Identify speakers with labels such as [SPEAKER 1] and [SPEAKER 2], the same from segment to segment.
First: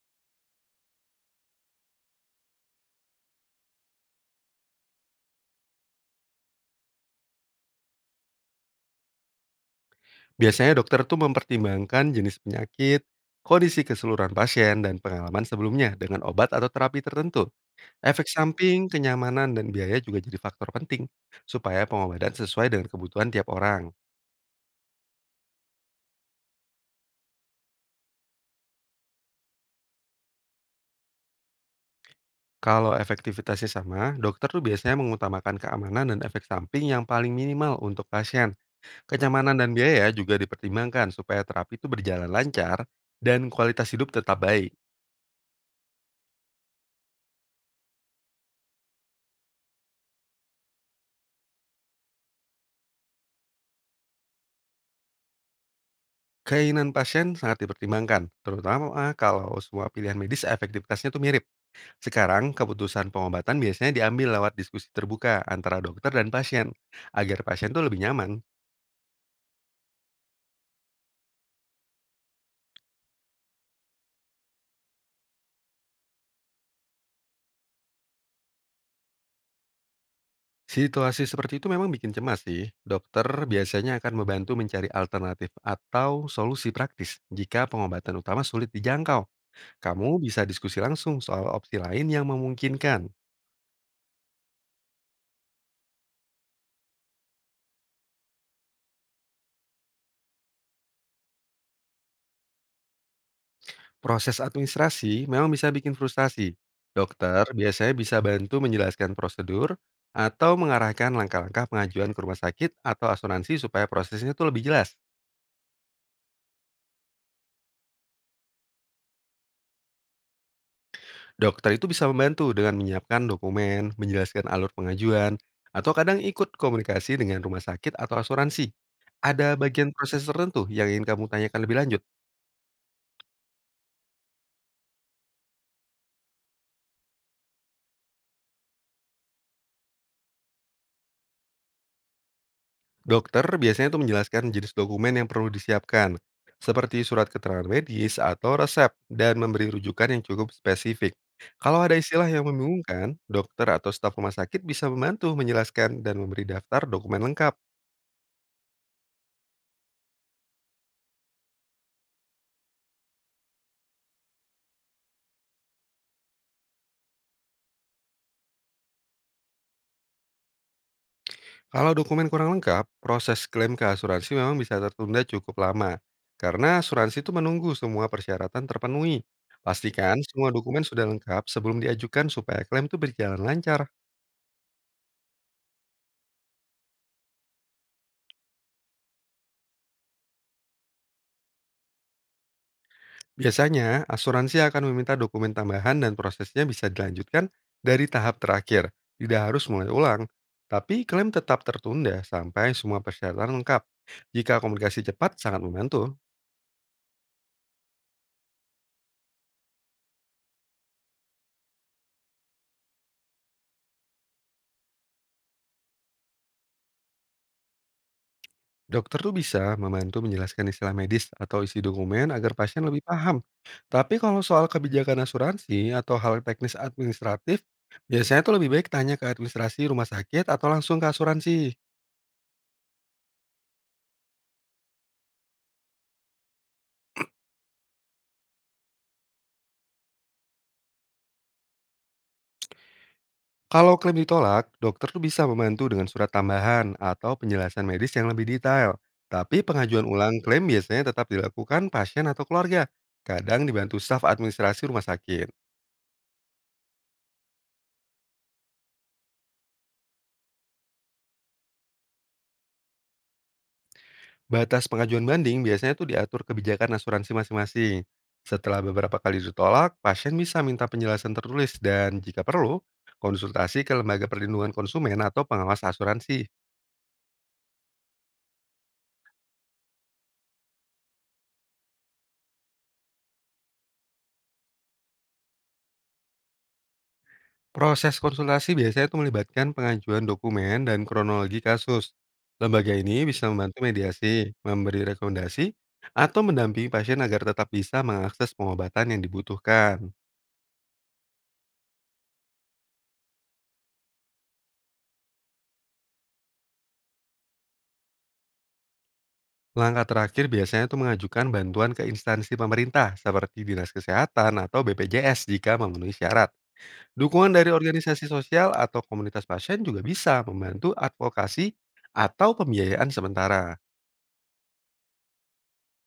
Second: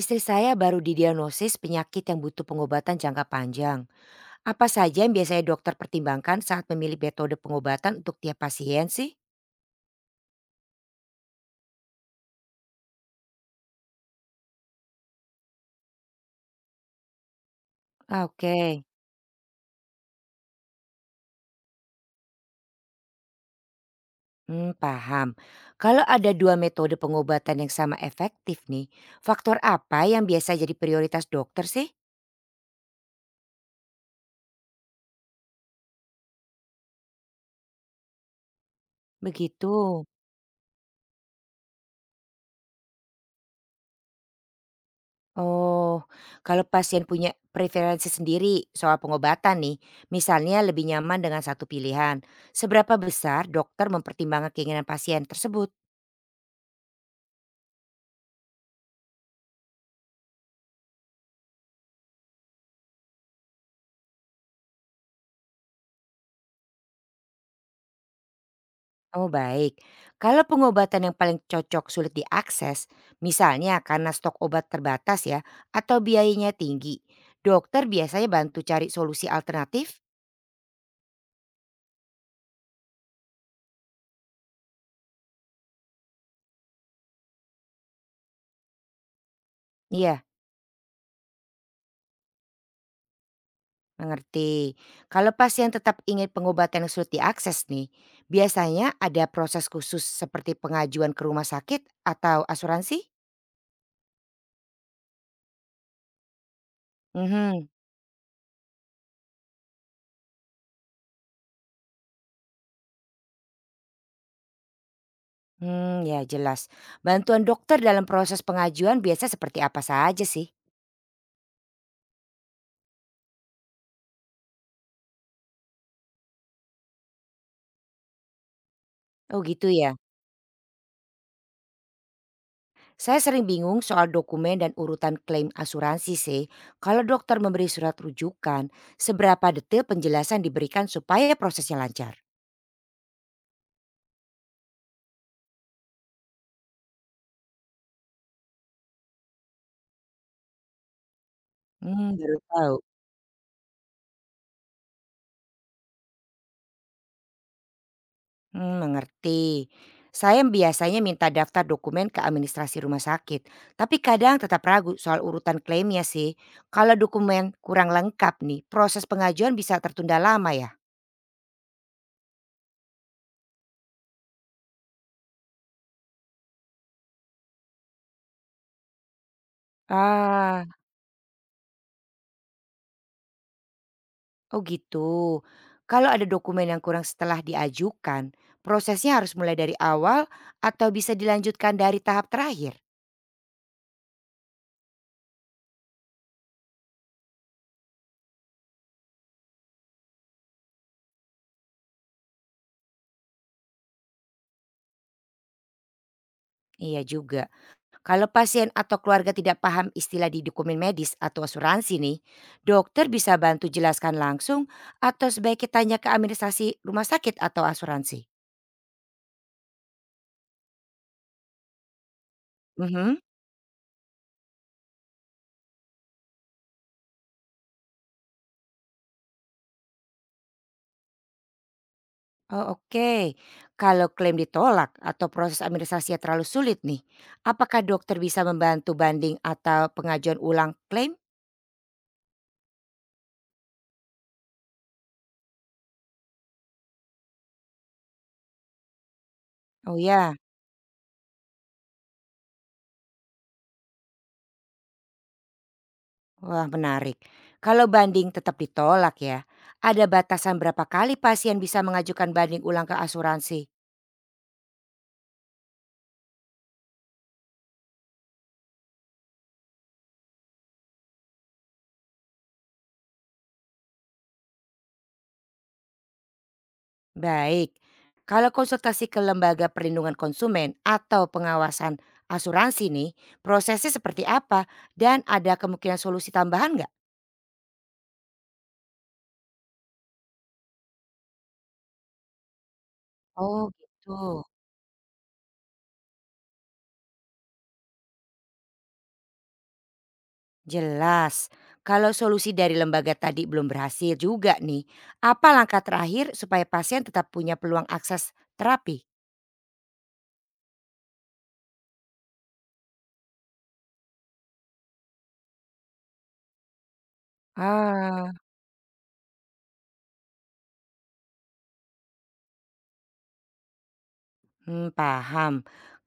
[SPEAKER 1] Istri saya baru didiagnosis penyakit yang butuh pengobatan jangka panjang. Apa saja yang biasanya dokter pertimbangkan saat memilih metode pengobatan untuk tiap pasien sih?
[SPEAKER 2] Biasanya dokter tuh mempertimbangkan jenis penyakit, kondisi keseluruhan pasien, dan pengalaman sebelumnya dengan obat atau terapi tertentu.
[SPEAKER 1] Ah,
[SPEAKER 2] Efek
[SPEAKER 1] oke.
[SPEAKER 2] samping, kenyamanan, dan biaya juga jadi faktor penting supaya pengobatan sesuai dengan kebutuhan tiap orang.
[SPEAKER 1] Paham. Kalau ada dua metode pengobatan yang sama efektif nih, faktor apa yang biasa jadi prioritas dokter sih?
[SPEAKER 2] Kalau efektivitasnya sama, dokter tuh biasanya mengutamakan keamanan dan efek samping yang paling minimal untuk pasien. Kenyamanan
[SPEAKER 1] Begitu.
[SPEAKER 2] dan biaya juga dipertimbangkan supaya terapi itu berjalan lancar dan kualitas hidup tetap baik.
[SPEAKER 1] Oh, kalau pasien punya preferensi sendiri soal pengobatan nih, misalnya lebih nyaman dengan satu pilihan, seberapa besar dokter mempertimbangkan keinginan pasien tersebut?
[SPEAKER 2] Keinginan pasien sangat dipertimbangkan, terutama kalau semua pilihan medis efektivitasnya tuh mirip. Sekarang, keputusan pengobatan biasanya diambil lewat diskusi terbuka antara dokter dan pasien, agar pasien tuh lebih nyaman.
[SPEAKER 1] Oh baik, kalau pengobatan yang paling cocok sulit diakses, misalnya karena stok obat terbatas ya, atau biayanya tinggi, dokter biasanya bantu cari solusi alternatif?
[SPEAKER 2] Situasi seperti itu memang bikin cemas sih. Dokter biasanya akan membantu mencari alternatif atau solusi praktis jika pengobatan utama sulit dijangkau.
[SPEAKER 1] Iya,
[SPEAKER 2] Kamu bisa diskusi langsung soal opsi lain yang memungkinkan.
[SPEAKER 1] mengerti. Kalau pasien tetap ingin pengobatan yang sulit diakses nih, biasanya ada proses khusus seperti pengajuan ke rumah sakit atau asuransi?
[SPEAKER 2] Proses administrasi memang bisa bikin frustasi. Dokter
[SPEAKER 1] Mhm.
[SPEAKER 2] biasanya bisa bantu menjelaskan prosedur atau mengarahkan langkah-langkah pengajuan ke rumah sakit atau asuransi supaya prosesnya itu lebih jelas.
[SPEAKER 1] Ya jelas. Bantuan dokter dalam proses pengajuan biasa seperti apa saja sih?
[SPEAKER 2] Dokter itu bisa membantu dengan menyiapkan dokumen, menjelaskan alur pengajuan, atau kadang ikut komunikasi dengan rumah sakit atau asuransi.
[SPEAKER 1] Oh
[SPEAKER 2] Ada
[SPEAKER 1] gitu
[SPEAKER 2] bagian
[SPEAKER 1] ya.
[SPEAKER 2] proses tertentu yang ingin kamu tanyakan lebih lanjut?
[SPEAKER 1] Saya sering bingung soal dokumen dan urutan klaim asuransi sih. Kalau dokter memberi surat rujukan, seberapa detail penjelasan diberikan supaya prosesnya lancar?
[SPEAKER 2] Dokter biasanya itu menjelaskan jenis dokumen yang perlu disiapkan, seperti surat keterangan medis atau resep, dan memberi rujukan yang cukup spesifik. Kalau ada istilah
[SPEAKER 1] Baru
[SPEAKER 2] yang
[SPEAKER 1] tahu.
[SPEAKER 2] membingungkan, dokter atau staf rumah sakit bisa membantu menjelaskan dan memberi daftar dokumen lengkap.
[SPEAKER 1] Mengerti. Saya biasanya minta daftar dokumen ke administrasi rumah sakit, tapi kadang tetap ragu soal urutan klaimnya sih. Kalau dokumen kurang lengkap nih, proses pengajuan bisa tertunda lama ya?
[SPEAKER 2] Kalau dokumen kurang lengkap, proses klaim ke asuransi memang bisa tertunda cukup lama, karena asuransi itu menunggu semua persyaratan terpenuhi. Pastikan semua
[SPEAKER 1] Ah,
[SPEAKER 2] dokumen sudah lengkap sebelum diajukan supaya klaim itu berjalan lancar.
[SPEAKER 1] oh gitu. Kalau ada dokumen yang kurang setelah diajukan, prosesnya harus mulai dari awal atau bisa dilanjutkan dari tahap terakhir?
[SPEAKER 2] Biasanya, asuransi akan meminta dokumen tambahan dan prosesnya bisa dilanjutkan dari tahap terakhir, tidak harus mulai ulang. Tapi klaim tetap tertunda sampai semua persyaratan lengkap. Jika komunikasi cepat sangat membantu,
[SPEAKER 1] Iya juga. Kalau pasien atau keluarga tidak paham istilah di dokumen medis atau asuransi nih, dokter bisa bantu jelaskan langsung atau sebaiknya tanya ke administrasi rumah sakit atau asuransi.
[SPEAKER 2] dokter tuh bisa membantu menjelaskan istilah medis atau isi dokumen agar pasien lebih
[SPEAKER 1] Mhm.
[SPEAKER 2] paham. Tapi kalau soal kebijakan asuransi atau hal teknis administratif, biasanya tuh lebih baik tanya ke administrasi rumah sakit atau langsung ke asuransi.
[SPEAKER 1] Oh, oke, kalau klaim ditolak atau proses administrasinya terlalu sulit nih, apakah dokter bisa membantu banding atau pengajuan ulang klaim?
[SPEAKER 2] Kalau klaim ditolak, dokter tuh bisa membantu dengan surat tambahan atau penjelasan medis yang lebih detail. Tapi
[SPEAKER 1] Oh
[SPEAKER 2] pengajuan
[SPEAKER 1] ya?
[SPEAKER 2] ulang klaim biasanya tetap dilakukan pasien atau keluarga, kadang dibantu staf administrasi rumah sakit.
[SPEAKER 1] Wah menarik. Kalau banding tetap ditolak ya, ada batasan berapa kali pasien bisa mengajukan banding ulang ke asuransi?
[SPEAKER 2] Batas pengajuan banding biasanya tuh diatur kebijakan asuransi masing-masing. Setelah beberapa kali ditolak, pasien bisa minta penjelasan tertulis dan jika perlu, konsultasi ke lembaga perlindungan konsumen atau pengawas asuransi.
[SPEAKER 1] Baik, kalau konsultasi ke lembaga perlindungan konsumen atau pengawasan asuransi nih, prosesnya seperti apa? Dan ada kemungkinan solusi tambahan nggak?
[SPEAKER 2] Proses konsultasi biasanya itu melibatkan pengajuan dokumen dan kronologi kasus. Lembaga ini bisa
[SPEAKER 1] Oh
[SPEAKER 2] membantu
[SPEAKER 1] gitu.
[SPEAKER 2] mediasi, memberi rekomendasi, atau mendampingi pasien agar tetap bisa mengakses pengobatan yang dibutuhkan.
[SPEAKER 1] Jelas. Kalau solusi dari lembaga tadi belum berhasil juga nih, apa langkah terakhir supaya pasien tetap punya peluang akses terapi?
[SPEAKER 2] Langkah terakhir biasanya itu mengajukan bantuan ke instansi pemerintah seperti Dinas Kesehatan atau BPJS jika memenuhi syarat. Dukungan dari organisasi
[SPEAKER 1] Ah,
[SPEAKER 2] sosial atau komunitas pasien juga bisa membantu advokasi atau pembiayaan sementara.
[SPEAKER 1] Paham.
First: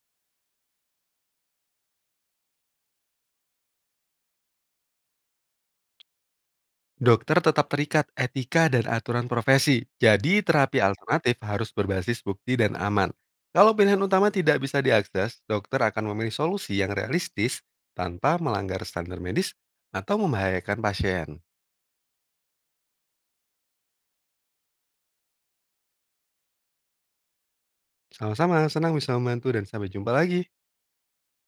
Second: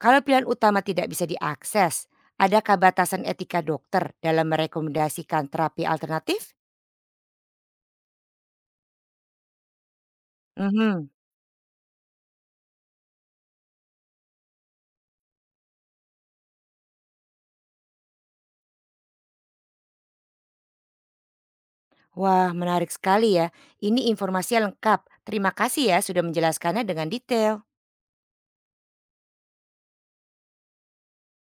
[SPEAKER 1] Kalau pilihan utama tidak bisa diakses, adakah batasan etika dokter dalam merekomendasikan terapi alternatif?
[SPEAKER 2] Dokter tetap terikat etika dan aturan profesi, jadi terapi
[SPEAKER 1] Mhm.
[SPEAKER 2] alternatif harus berbasis bukti dan aman. Kalau pilihan utama tidak bisa diakses, dokter akan memilih solusi yang realistis tanpa melanggar standar medis atau membahayakan pasien.
[SPEAKER 1] Wah, menarik sekali ya. Ini informasi lengkap. Terima kasih ya sudah menjelaskannya dengan detail.
[SPEAKER 2] Sama-sama, senang bisa membantu dan sampai jumpa lagi.